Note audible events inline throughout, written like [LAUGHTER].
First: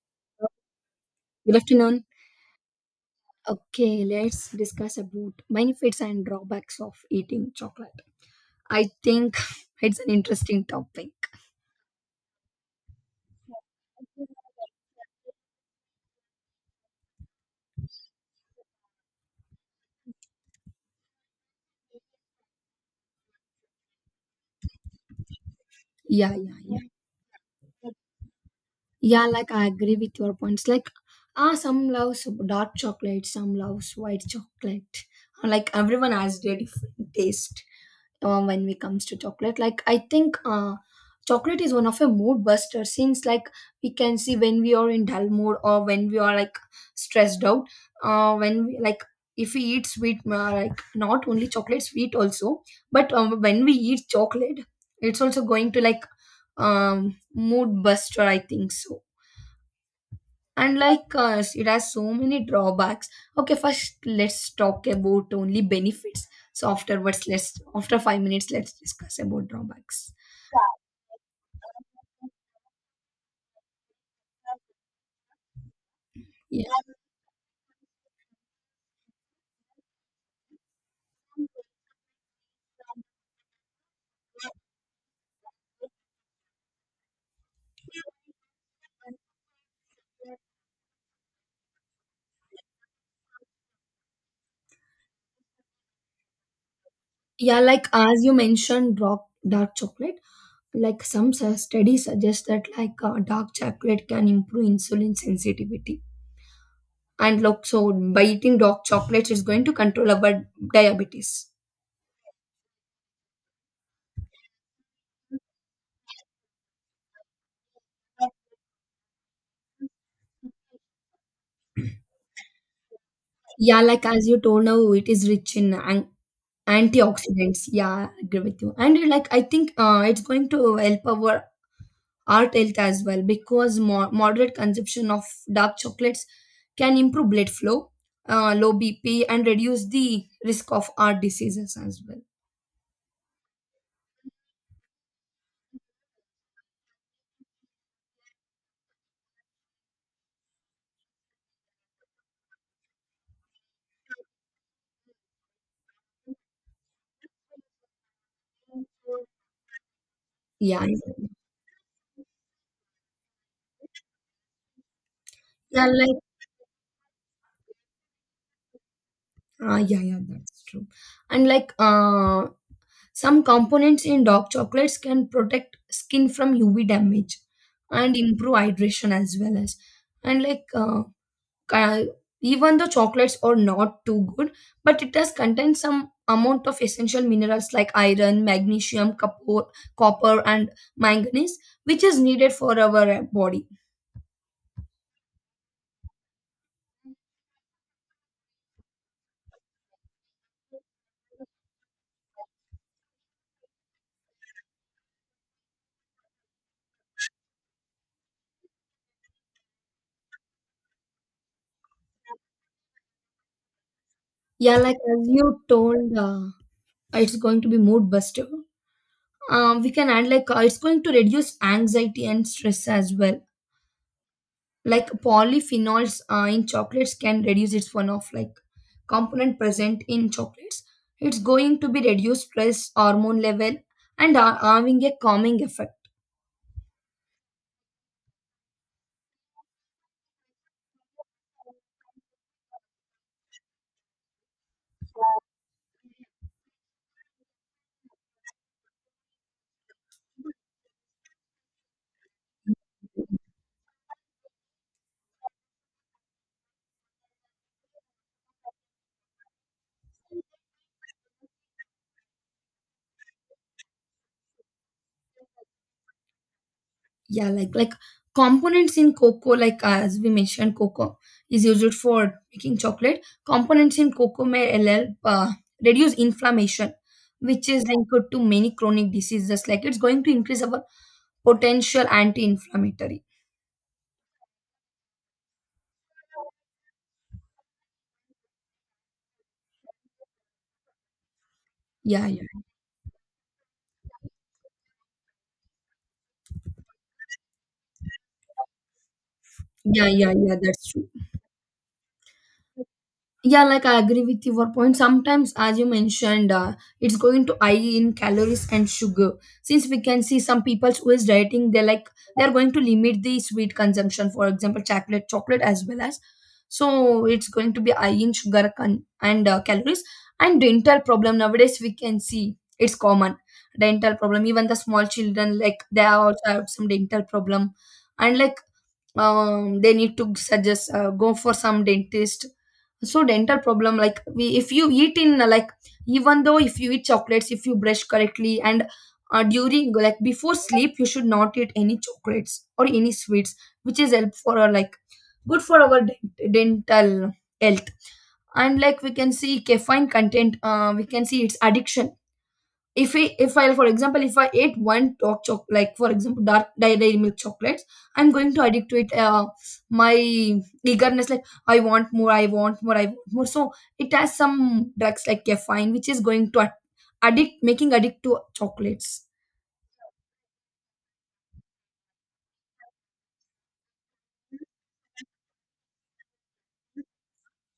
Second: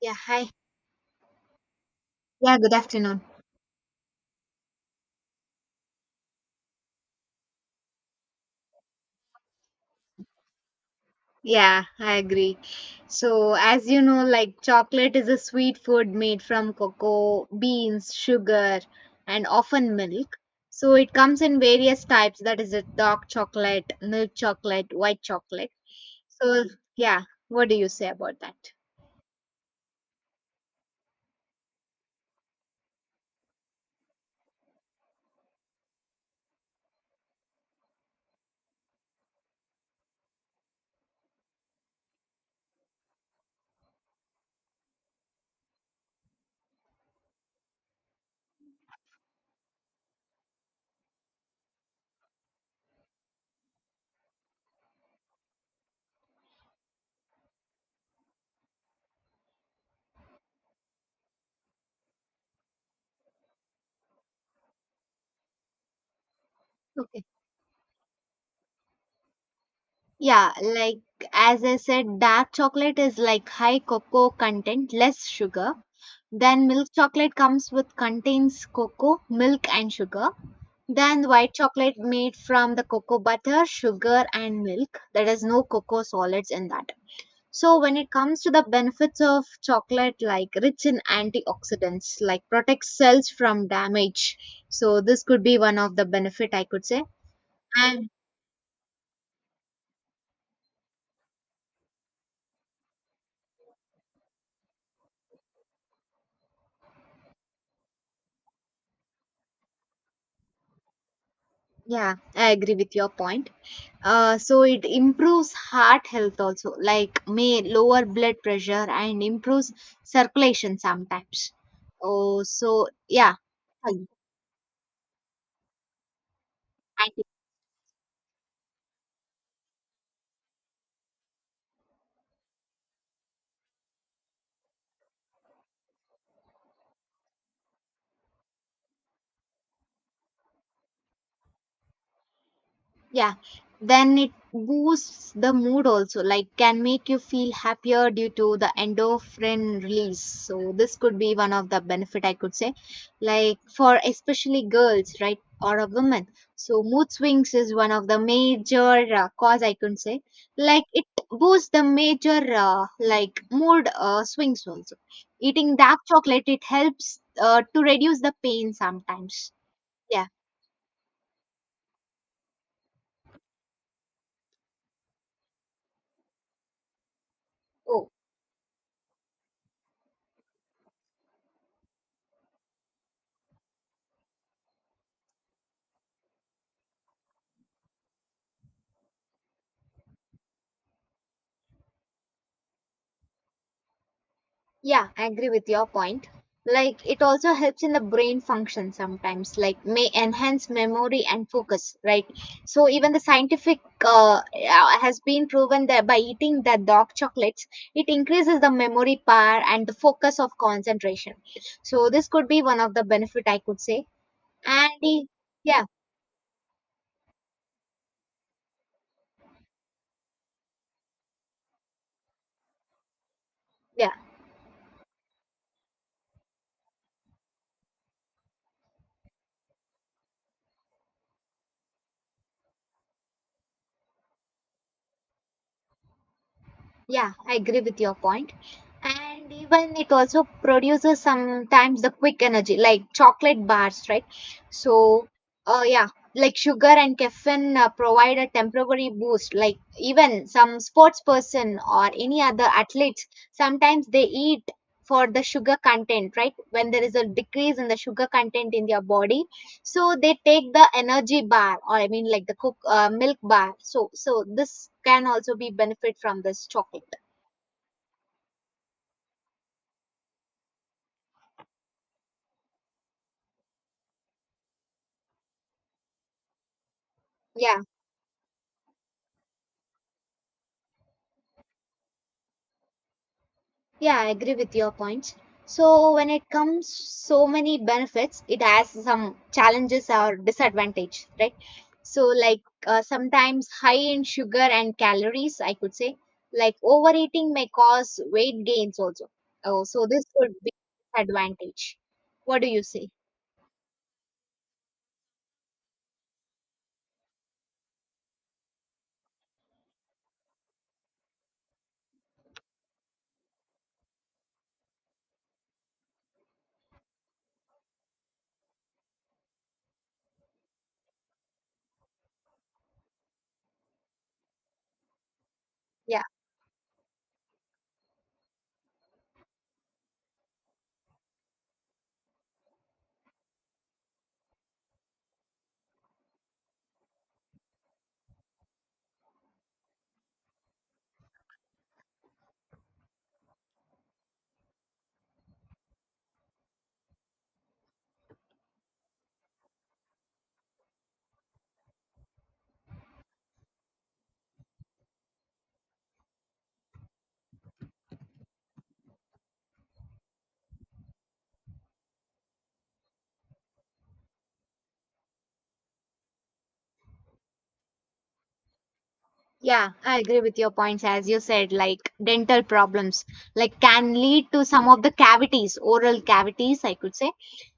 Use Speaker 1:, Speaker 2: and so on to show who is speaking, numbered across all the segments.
Speaker 1: Yeah, hi.
Speaker 2: Good afternoon.
Speaker 1: Yeah, good afternoon.
Speaker 2: Okay, let's discuss about benefits and drawbacks of eating chocolate. I think [LAUGHS] it's an interesting topic.
Speaker 1: Yeah, I agree. So, as you know, like chocolate is a sweet food made from cocoa, beans, sugar, and often milk. So, it comes in various types that is, a dark chocolate, milk chocolate, white chocolate.
Speaker 2: Yeah, yeah,
Speaker 1: So,
Speaker 2: yeah.
Speaker 1: yeah, what do you say about that?
Speaker 2: Yeah, like I agree with your points. Like, some loves dark chocolate, some loves white chocolate. Like everyone has their different taste. When it comes to chocolate. Like I think chocolate is one of a mood buster, since like we can see when we are in dull mood or when we are like stressed out. When we, like if we eat sweet, like not only chocolate, sweet also, but when we eat chocolate, it's also going to, like mood buster, I think so. And like us, it has so many drawbacks. Okay, first let's talk about only benefits, so
Speaker 1: Okay.
Speaker 2: afterwards, let's after 5 minutes let's discuss about drawbacks.
Speaker 1: Yeah, like as I said, dark chocolate is like high cocoa content, less sugar.
Speaker 2: Yeah,
Speaker 1: Then milk chocolate comes with contains cocoa, milk, and sugar. Then white chocolate made from the cocoa butter, sugar, and milk. There is no cocoa solids in that. So when it comes to the benefits of chocolate, like rich in antioxidants, like protects cells from damage. So this could be one of the benefit I could say.
Speaker 2: yeah, like
Speaker 1: And
Speaker 2: as you mentioned, dark chocolate, like some studies suggest that, like dark chocolate can improve insulin sensitivity, and look, so by eating dark chocolates it's going to control our diabetes.
Speaker 1: yeah, I agree with your point. So it improves heart health also, like may lower blood pressure and improves circulation sometimes. Oh, so yeah.
Speaker 2: Yeah, like as you told, now it is rich in antioxidants. Yeah, I agree with you. And, like, I think it's going to help our heart health as well, because more moderate consumption of dark chocolates can improve blood flow, low BP, and reduce the risk of heart diseases as well.
Speaker 1: Yeah, then it boosts the mood also, like can make you feel happier due to the endorphin release. So this could be one of the benefit I could say, like for especially girls, right, or a woman. So mood swings is one of the major cause I could say,
Speaker 2: Yeah,
Speaker 1: like
Speaker 2: I
Speaker 1: it
Speaker 2: agree.
Speaker 1: boosts the major like mood swings also. Eating
Speaker 2: Yeah,
Speaker 1: dark
Speaker 2: like
Speaker 1: chocolate it helps to reduce the pain sometimes.
Speaker 2: yeah, yeah,
Speaker 1: Yeah.
Speaker 2: that's true. And like some components in dark chocolates can protect skin from UV damage
Speaker 1: Oh.
Speaker 2: and improve hydration as well as. And like uh, even though chocolates are not too good, but it does contain some amount of essential minerals like iron, magnesium, copper, and manganese, which is needed for our body.
Speaker 1: Yeah, I agree with your point. Like it also helps in the brain function sometimes, like may enhance memory and focus, right? So even the scientific has been proven that by eating the dark chocolates, it increases the memory power and the focus of concentration. So this could be one of the benefit I could say.
Speaker 2: Yeah,
Speaker 1: And
Speaker 2: like
Speaker 1: the-
Speaker 2: as you
Speaker 1: yeah,
Speaker 2: told, it's going to be mood buster. We can add, like it's going to reduce anxiety and stress as well,
Speaker 1: yeah,
Speaker 2: like polyphenols in chocolates can reduce, its one of like component present in chocolates, it's going to be reduced stress hormone level and are having a calming effect.
Speaker 1: yeah, I agree with your point. And even it also produces sometimes the quick energy, like chocolate bars, right? So yeah, like sugar and caffeine provide a temporary boost, like even some sports person or any other athletes sometimes they eat for the sugar content, right? When there is a decrease in the sugar content in their body, so they take the energy bar, or I mean, like the cook milk bar. So this can also be benefit from this chocolate.
Speaker 2: Yeah, like components in cocoa, like as we mentioned, cocoa is used for making chocolate. Components in cocoa may help reduce inflammation, which
Speaker 1: Yeah.
Speaker 2: is linked to many chronic diseases, like it's going to increase our potential anti-inflammatory.
Speaker 1: Yeah, I agree with your points. So when it comes so many benefits, it has some challenges or disadvantage, right? So
Speaker 2: Yeah, yeah,
Speaker 1: like sometimes high in sugar and calories, I could say, like overeating may cause weight gains also. Oh, so
Speaker 2: yeah,
Speaker 1: this
Speaker 2: yeah,
Speaker 1: could
Speaker 2: yeah,
Speaker 1: be
Speaker 2: that's true.
Speaker 1: advantage. What do you say?
Speaker 2: Yeah, like I agree with your point. Sometimes, as you mentioned, it's going to high in calories and sugar. Since we can see some people who is dieting, they're like they're going to limit the sweet consumption. For example, chocolate, chocolate as well as. So it's going to be high in sugar and calories, and dental problem. Nowadays, we can see it's common dental problem. Even the small children, like they
Speaker 1: Yeah,
Speaker 2: also have some dental problem, and like they need to suggest go for some dentist. So dental problem, like we, if you eat in like, even though if you eat chocolates, if you brush correctly, and during like before sleep you should not eat any chocolates or any sweets, which is help for our, like, good for our dental health. And like we can see caffeine content, we can see its addiction. If I For example, if I ate one dark choc like, for example, dark dairy milk chocolates, I'm going to addict to it. My eagerness, like, I want more, I want more, I want more. So it has some drugs like caffeine, which is going to addict, making addict to chocolates.
Speaker 1: yeah, I agree with your points. As you said, like dental problems, like can lead to some of the cavities, oral cavities, I could say.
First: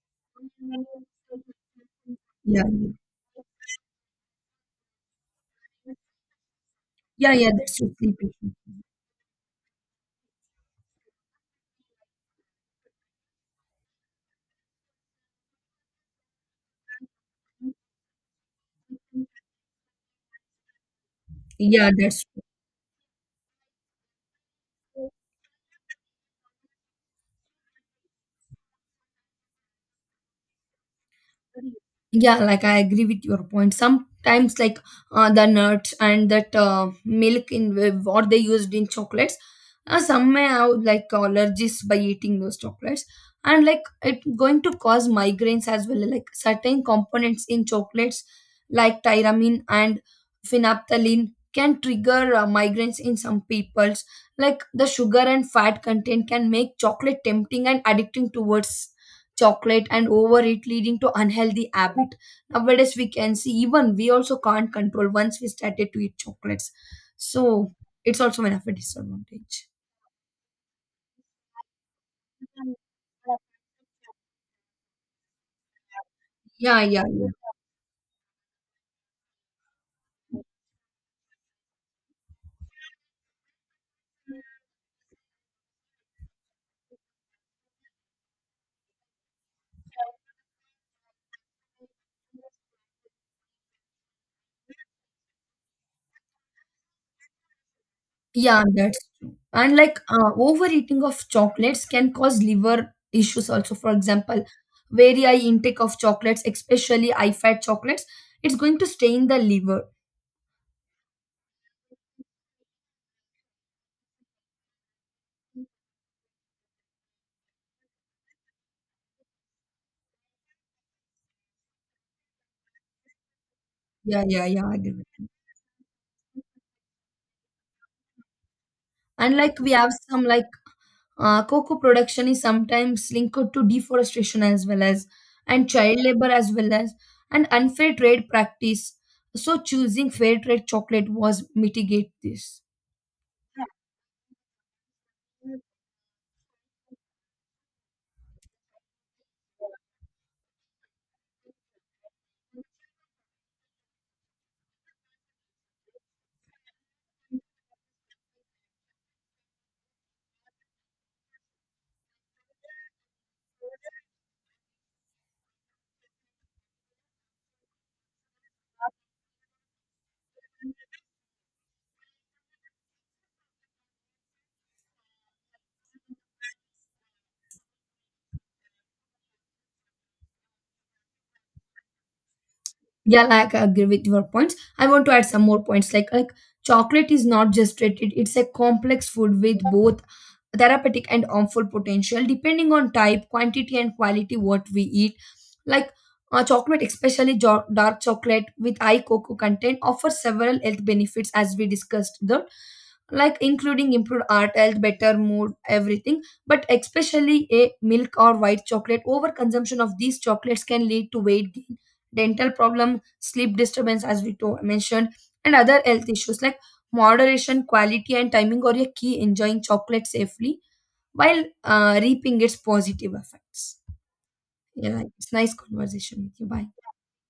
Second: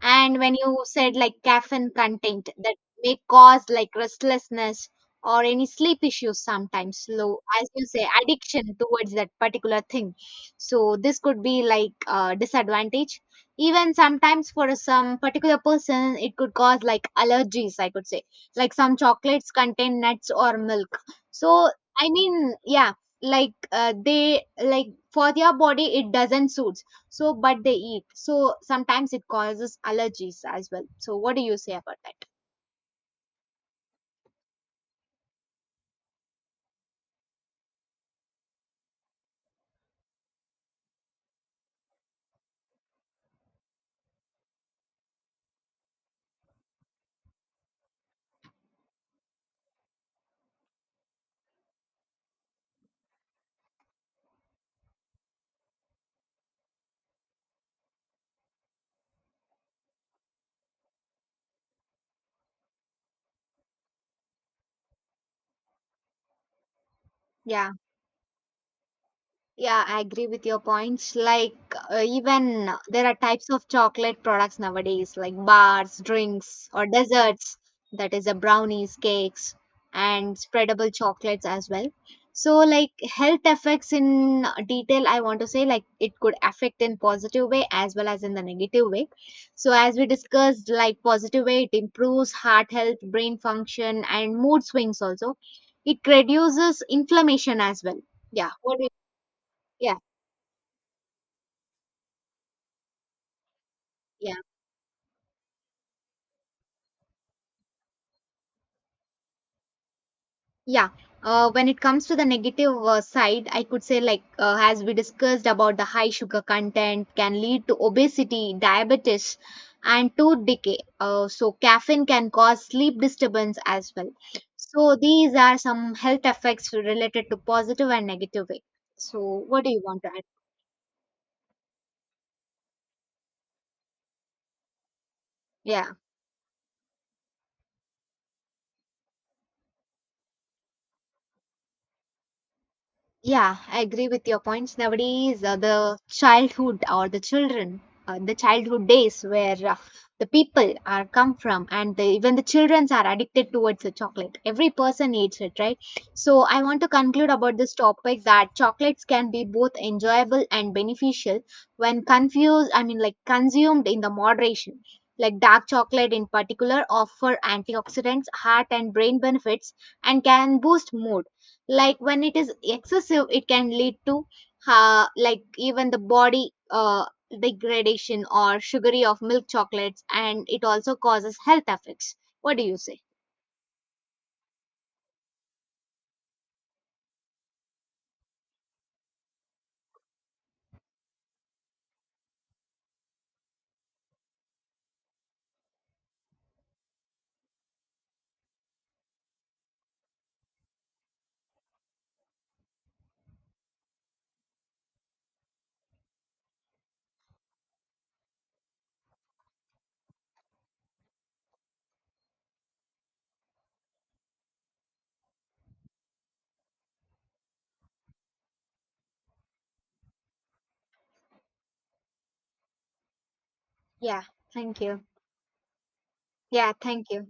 Speaker 1: And when you said like caffeine content
Speaker 2: Yeah,
Speaker 1: that may cause like restlessness or any sleep issues sometimes.
Speaker 2: yeah,
Speaker 1: So
Speaker 2: yeah,
Speaker 1: as
Speaker 2: that's
Speaker 1: you
Speaker 2: true,
Speaker 1: say,
Speaker 2: sleep issue.
Speaker 1: addiction towards that particular thing. So this could be like a disadvantage. Even sometimes for some particular person, it could cause like allergies, I could say, like some chocolates contain nuts or milk. So
Speaker 2: Yeah,
Speaker 1: I
Speaker 2: that's.
Speaker 1: mean, yeah, like they like, for their body, it doesn't suit, so but they eat, so sometimes it causes allergies as well. So what do you say about that?
Speaker 2: Yeah, like I agree with your point. Sometimes, like the nuts and that milk in what they used in chocolates, some may have like allergies by eating those chocolates. And like it going to cause migraines as well. Like certain components in chocolates, like tyramine and phenolphthalein, can trigger migraines in some peoples. Like the sugar and fat content can make chocolate tempting and addicting towards chocolate and overeat, leading to unhealthy habit. Nowadays, we can see, even we also can't control once we started to eat chocolates.
Speaker 1: Yeah.
Speaker 2: So it's also one of a disadvantage.
Speaker 1: Yeah, I agree with your points. Like, even there are types of chocolate products nowadays, like bars, drinks,
Speaker 2: Yeah,
Speaker 1: or
Speaker 2: yeah, yeah,
Speaker 1: desserts, that is, a brownies, cakes, and spreadable chocolates as well. So, like, health effects in detail, I want to say, like, it could affect in positive way as well as in the negative way. So, as we discussed, like, positive way, it improves heart health, brain function, and mood swings also. It reduces inflammation as well. Yeah.
Speaker 2: yeah,
Speaker 1: What do you,
Speaker 2: that's true. And
Speaker 1: yeah.
Speaker 2: like overeating of chocolates can cause liver issues also, for
Speaker 1: Yeah,
Speaker 2: example, very high intake of chocolates, especially high fat chocolates, it's going to stain the liver.
Speaker 1: yeah. When it comes to the negative side, I could say, like, as we discussed about, the high sugar content can lead to obesity, diabetes, and tooth decay. So, caffeine can cause sleep disturbance as well.
Speaker 2: Yeah, yeah, yeah, I agree
Speaker 1: So,
Speaker 2: with you.
Speaker 1: these are some health effects related to positive and negative way. So,
Speaker 2: And like
Speaker 1: what do
Speaker 2: we
Speaker 1: you
Speaker 2: have
Speaker 1: want to add?
Speaker 2: some, like, cocoa production is sometimes linked to deforestation as well as, and
Speaker 1: Yeah.
Speaker 2: child labor as well as, and unfair trade practice. So choosing fair trade chocolate was mitigate this.
Speaker 1: Yeah, I agree with your points. Nowadays, the childhood or the children, the childhood days where the people are come from, and the, even the childrens are addicted towards the chocolate. Every person eats it, right? So I want to conclude about this topic that chocolates can be both enjoyable and beneficial when confused. I mean, like consumed in the moderation. Like dark chocolate in particular offer antioxidants, heart and brain benefits, and can boost mood. Like when it is excessive, it can lead to like even the body degradation or sugary of milk chocolates, and it also causes health effects. What do you say?
Speaker 2: Yeah, like I agree with your points. I want to add some more points. Like chocolate is not just treated; it's a complex food with both therapeutic and harmful potential depending on type, quantity, and quality what we eat. Like chocolate, especially dark chocolate with high cocoa content, offers several health benefits as we discussed them, like including improved heart health, better mood, everything. But especially a milk or white chocolate, overconsumption of these chocolates can lead to weight gain, dental problem, sleep disturbance, as we mentioned, and other health issues, like moderation, quality, and timing are your key enjoying chocolate safely while reaping its positive effects.
Speaker 1: Yeah. Thank
Speaker 2: Yeah,
Speaker 1: you.
Speaker 2: like, it's nice conversation with you. Bye.
Speaker 1: Yeah, thank you.